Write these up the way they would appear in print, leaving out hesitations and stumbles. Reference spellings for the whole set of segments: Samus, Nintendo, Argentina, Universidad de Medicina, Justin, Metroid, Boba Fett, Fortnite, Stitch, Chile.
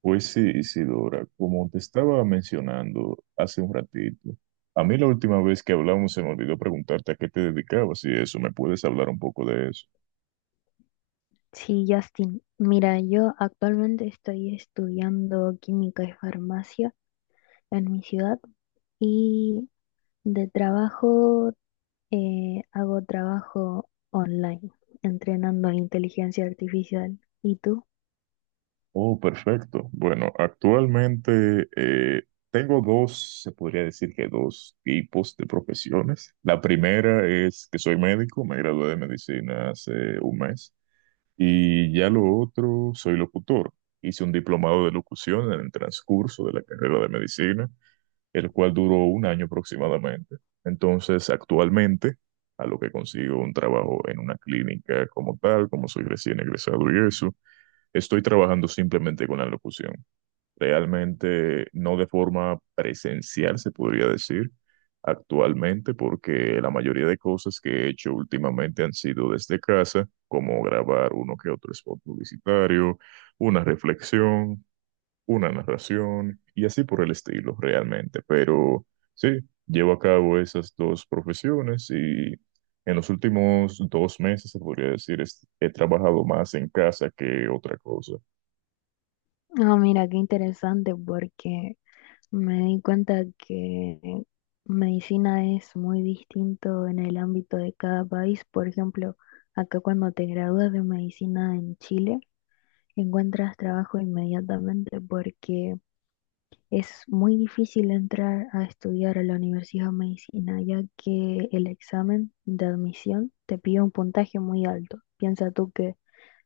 Pues sí, Isidora, como te estaba mencionando hace un ratito, a mí la última vez que hablamos se me olvidó preguntarte a qué te dedicabas y eso, ¿me puedes hablar un poco de eso? Sí, Justin, mira, yo actualmente estoy estudiando química y farmacia en mi ciudad y de trabajo hago trabajo online, entrenando inteligencia artificial. ¿Y tú? Oh, perfecto. Bueno, actualmente tengo dos, se podría decir que dos tipos de profesiones. La primera es que soy médico, me gradué de medicina hace un mes, y ya lo otro, soy locutor. Hice un diplomado de locución en el transcurso de la carrera de medicina, el cual duró un año aproximadamente. Entonces, actualmente, a lo que consigo un trabajo en una clínica como tal, como soy recién egresado y eso, estoy trabajando simplemente con la locución. Realmente no de forma presencial, se podría decir, actualmente, porque la mayoría de cosas que he hecho últimamente han sido desde casa, como grabar uno que otro spot publicitario, una reflexión, una narración y así por el estilo realmente. Pero sí, llevo a cabo esas dos profesiones y en los últimos 2 meses, se podría decir, he trabajado más en casa que otra cosa. Ah, mira, qué interesante porque me di cuenta que medicina es muy distinto en el ámbito de cada país. Por ejemplo, acá cuando te gradúas de medicina en Chile, encuentras trabajo inmediatamente porque es muy difícil entrar a estudiar a la Universidad de Medicina, ya que el examen de admisión te pide un puntaje muy alto. Piensa tú que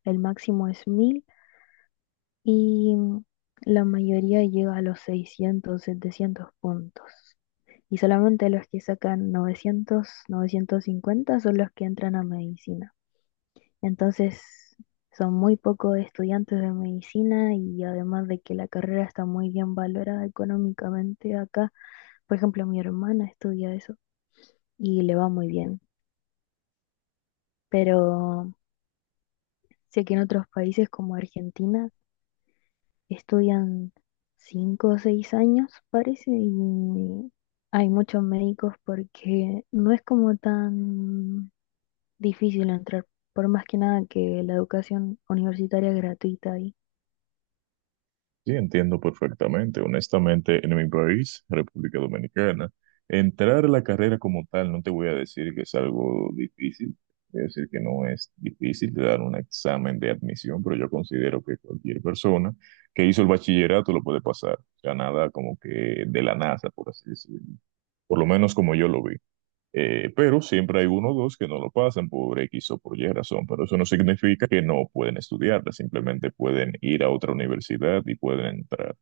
el máximo es 1.000 y la mayoría llega a los 600 700 puntos. Y solamente los que sacan novecientos cincuenta son los que entran a medicina. Entonces, son muy pocos estudiantes de medicina y además de que la carrera está muy bien valorada económicamente acá, por ejemplo, mi hermana estudia eso y le va muy bien, pero sé que en otros países como Argentina estudian 5 o 6 años, parece, y hay muchos médicos porque no es como tan difícil entrar, por más que nada que la educación universitaria es gratuita ahí. Sí, entiendo perfectamente. Honestamente, en mi país, República Dominicana, entrar a la carrera como tal, no te voy a decir que es algo difícil, voy a decir que no es difícil de dar un examen de admisión, pero yo considero que cualquier persona que hizo el bachillerato lo puede pasar. O sea, nada como que de la NASA, por así decirlo. Por lo menos como yo lo vi. Pero siempre hay uno o dos que no lo pasan por X o por Y razón, pero eso no significa que no pueden estudiarla, simplemente pueden ir a otra universidad y pueden entrar.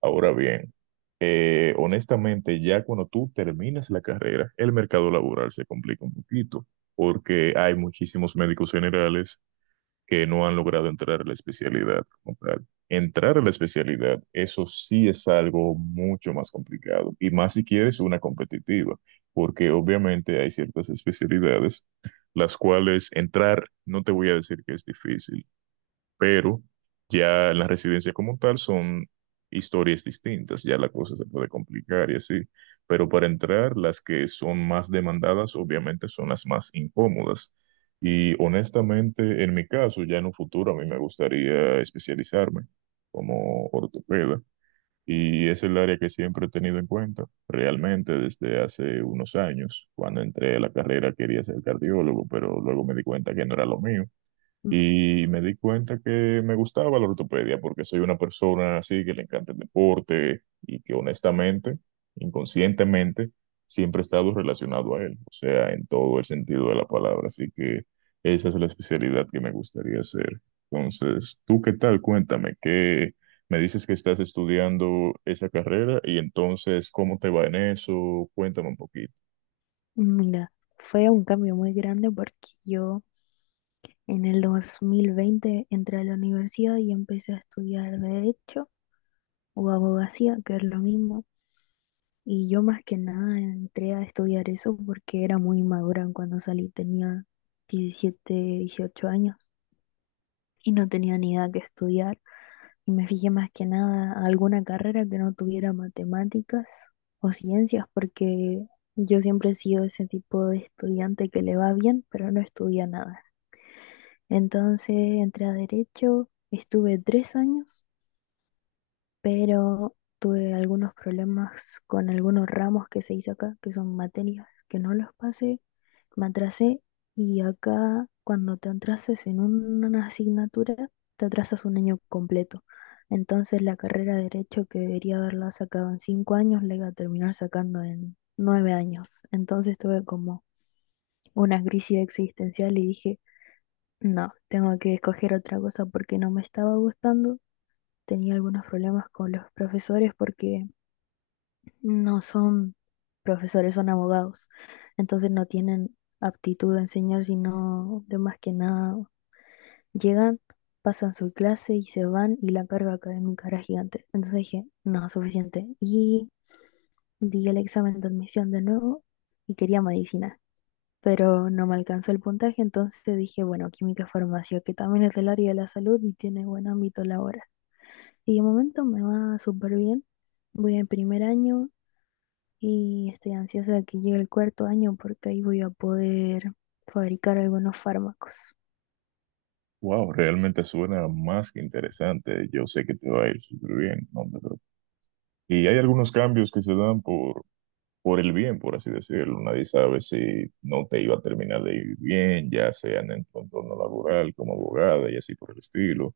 Ahora bien, honestamente, ya cuando tú terminas la carrera, el mercado laboral se complica un poquito, porque hay muchísimos médicos generales que no han logrado entrar a la especialidad como tal. Entrar a la especialidad, eso sí es algo mucho más complicado, y más si quieres una competitiva, porque obviamente hay ciertas especialidades las cuales entrar, no te voy a decir que es difícil, pero ya en la residencia como tal son historias distintas, ya la cosa se puede complicar y así, pero para entrar las que son más demandadas obviamente son las más incómodas. Y honestamente, en mi caso, ya en un futuro a mí me gustaría especializarme como ortopeda y es el área que siempre he tenido en cuenta, realmente desde hace unos años. Cuando entré a la carrera quería ser cardiólogo, pero luego me di cuenta que no era lo mío y me di cuenta que me gustaba la ortopedia porque soy una persona así que le encanta el deporte y que honestamente, inconscientemente, siempre he estado relacionado a él, o sea, en todo el sentido de la palabra. Así que esa es la especialidad que me gustaría hacer. Entonces, ¿tú qué tal? Cuéntame, ¿qué me dices que estás estudiando esa carrera y entonces cómo te va en eso? Cuéntame un poquito. Mira, fue un cambio muy grande porque yo en el 2020 entré a la universidad y empecé a estudiar derecho o abogacía, que es lo mismo. Y yo más que nada entré a estudiar eso porque era muy inmadura cuando salí, tenía 17, 18 años y no tenía ni idea que estudiar. Y me fijé más que nada a alguna carrera que no tuviera matemáticas o ciencias porque yo siempre he sido ese tipo de estudiante que le va bien, pero no estudia nada. Entonces entré a derecho, estuve 3 años, pero tuve algunos problemas con algunos ramos que se hizo acá, que son materias que no los pasé, me atrasé y acá cuando te atrasas en una asignatura, te atrasas un año completo. Entonces la carrera de derecho que debería haberla sacado en 5 años, la iba a terminar sacando en 9 años. Entonces tuve como una crisis existencial y dije, no, tengo que escoger otra cosa porque no me estaba gustando. Tenía algunos problemas con los profesores porque no son profesores, son abogados. Entonces no tienen aptitud a enseñar, sino de más que nada llegan, pasan su clase y se van y la carga académica era gigante. Entonces dije, no, suficiente. Y di el examen de admisión de nuevo y quería medicina, pero no me alcanzó el puntaje, entonces dije, bueno, química farmacia, que también es el área de la salud y tiene buen ámbito laboral. Y de momento me va súper bien, voy en primer año y estoy ansiosa de que llegue el cuarto año porque ahí voy a poder fabricar algunos fármacos. Wow, realmente suena más que interesante. Yo sé que te va a ir súper bien, no te preocupes. Y hay algunos cambios que se dan por el bien, por así decirlo. Nadie sabe si no te iba a terminar de ir bien, ya sea en el entorno laboral, como abogada y así por el estilo.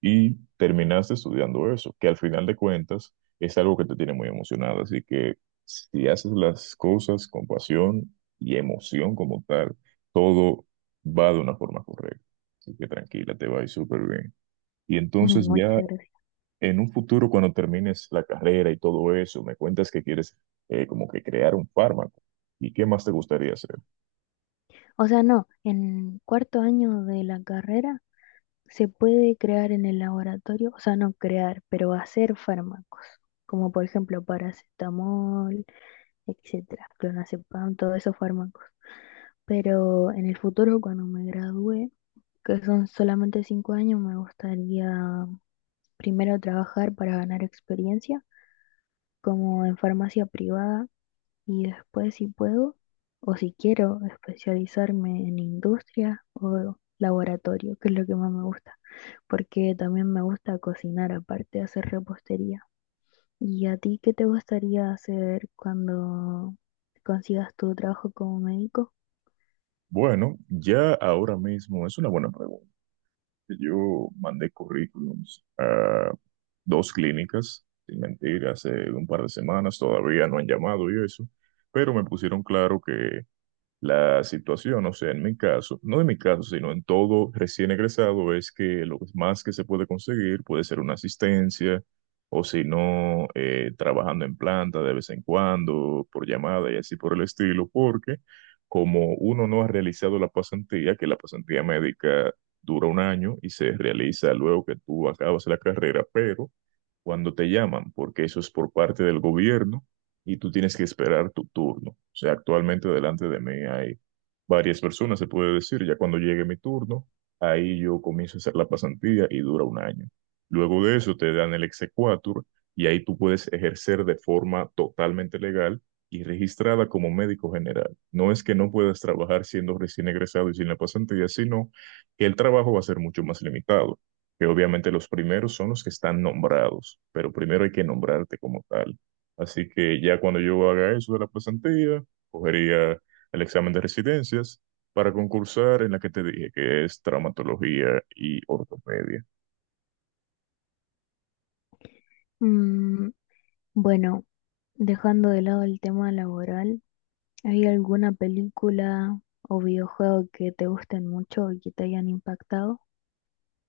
Y terminaste estudiando eso, que al final de cuentas es algo que te tiene muy emocionado. Así que si haces las cosas con pasión y emoción como tal, todo va de una forma correcta. Así que tranquila, te va a ir súper bien. Y entonces Muchas ya gracias. en un futuro, cuando termines la carrera y todo eso, me cuentas que quieres como que crear un fármaco. ¿Y qué más te gustaría hacer? O sea, no, en cuarto año de la carrera se puede crear en el laboratorio, o sea, no crear, pero hacer fármacos, como por ejemplo paracetamol, etcétera, clonazepam, todos esos fármacos. Pero en el futuro, cuando me gradué, que son solamente 5 años, me gustaría primero trabajar para ganar experiencia, como en farmacia privada, y después si puedo, o si quiero, especializarme en industria o laboratorio, que es lo que más me gusta, porque también me gusta cocinar, aparte de hacer repostería. ¿Y a ti qué te gustaría hacer cuando consigas tu trabajo como médico? Bueno, ya ahora mismo es una buena pregunta. Yo mandé currículums a dos clínicas, sin mentir, hace un par de semanas, todavía no han llamado y eso, pero me pusieron claro que la situación, o sea, en mi caso, no en mi caso, sino en todo recién egresado, es que lo más que se puede conseguir puede ser una asistencia, o si no, trabajando en planta de vez en cuando, por llamada y así por el estilo, porque como uno no ha realizado la pasantía, que la pasantía médica dura un año y se realiza luego que tú acabas la carrera, pero cuando te llaman, porque eso es por parte del gobierno, y tú tienes que esperar tu turno. O sea, actualmente delante de mí hay varias personas, se puede decir. Ya cuando llegue mi turno, ahí yo comienzo a hacer la pasantía y dura un año. Luego de eso te dan el exequatur y ahí tú puedes ejercer de forma totalmente legal y registrada como médico general. No es que no puedas trabajar siendo recién egresado y sin la pasantía, sino que el trabajo va a ser mucho más limitado, que obviamente los primeros son los que están nombrados, pero primero hay que nombrarte como tal. Así que ya cuando yo haga eso de la pasantía, cogería el examen de residencias para concursar en la que te dije, que es traumatología y ortopedia. Mm, bueno, dejando de lado el tema laboral, ¿hay alguna película o videojuego que te gusten mucho y que te hayan impactado?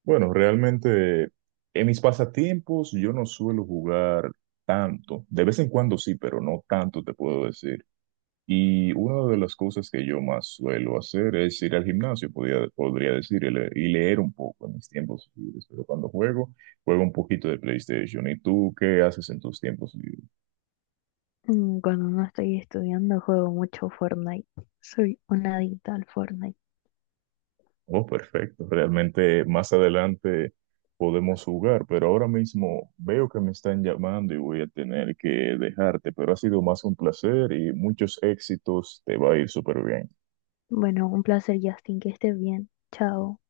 Bueno, realmente en mis pasatiempos yo no suelo jugar tanto. De vez en cuando sí, pero no tanto te puedo decir. Y una de las cosas que yo más suelo hacer es ir al gimnasio, podría decir, y y leer un poco en mis tiempos libres. Pero cuando juego, juego un poquito de PlayStation. ¿Y tú qué haces en tus tiempos libres? Cuando no estoy estudiando, juego mucho Fortnite. Soy una adicta al Fortnite. Oh, perfecto. Realmente más adelante podemos jugar, pero ahora mismo veo que me están llamando y voy a tener que dejarte, pero ha sido más un placer y muchos éxitos. Te va a ir súper bien. Bueno, un placer, Justin, que estés bien. Chao.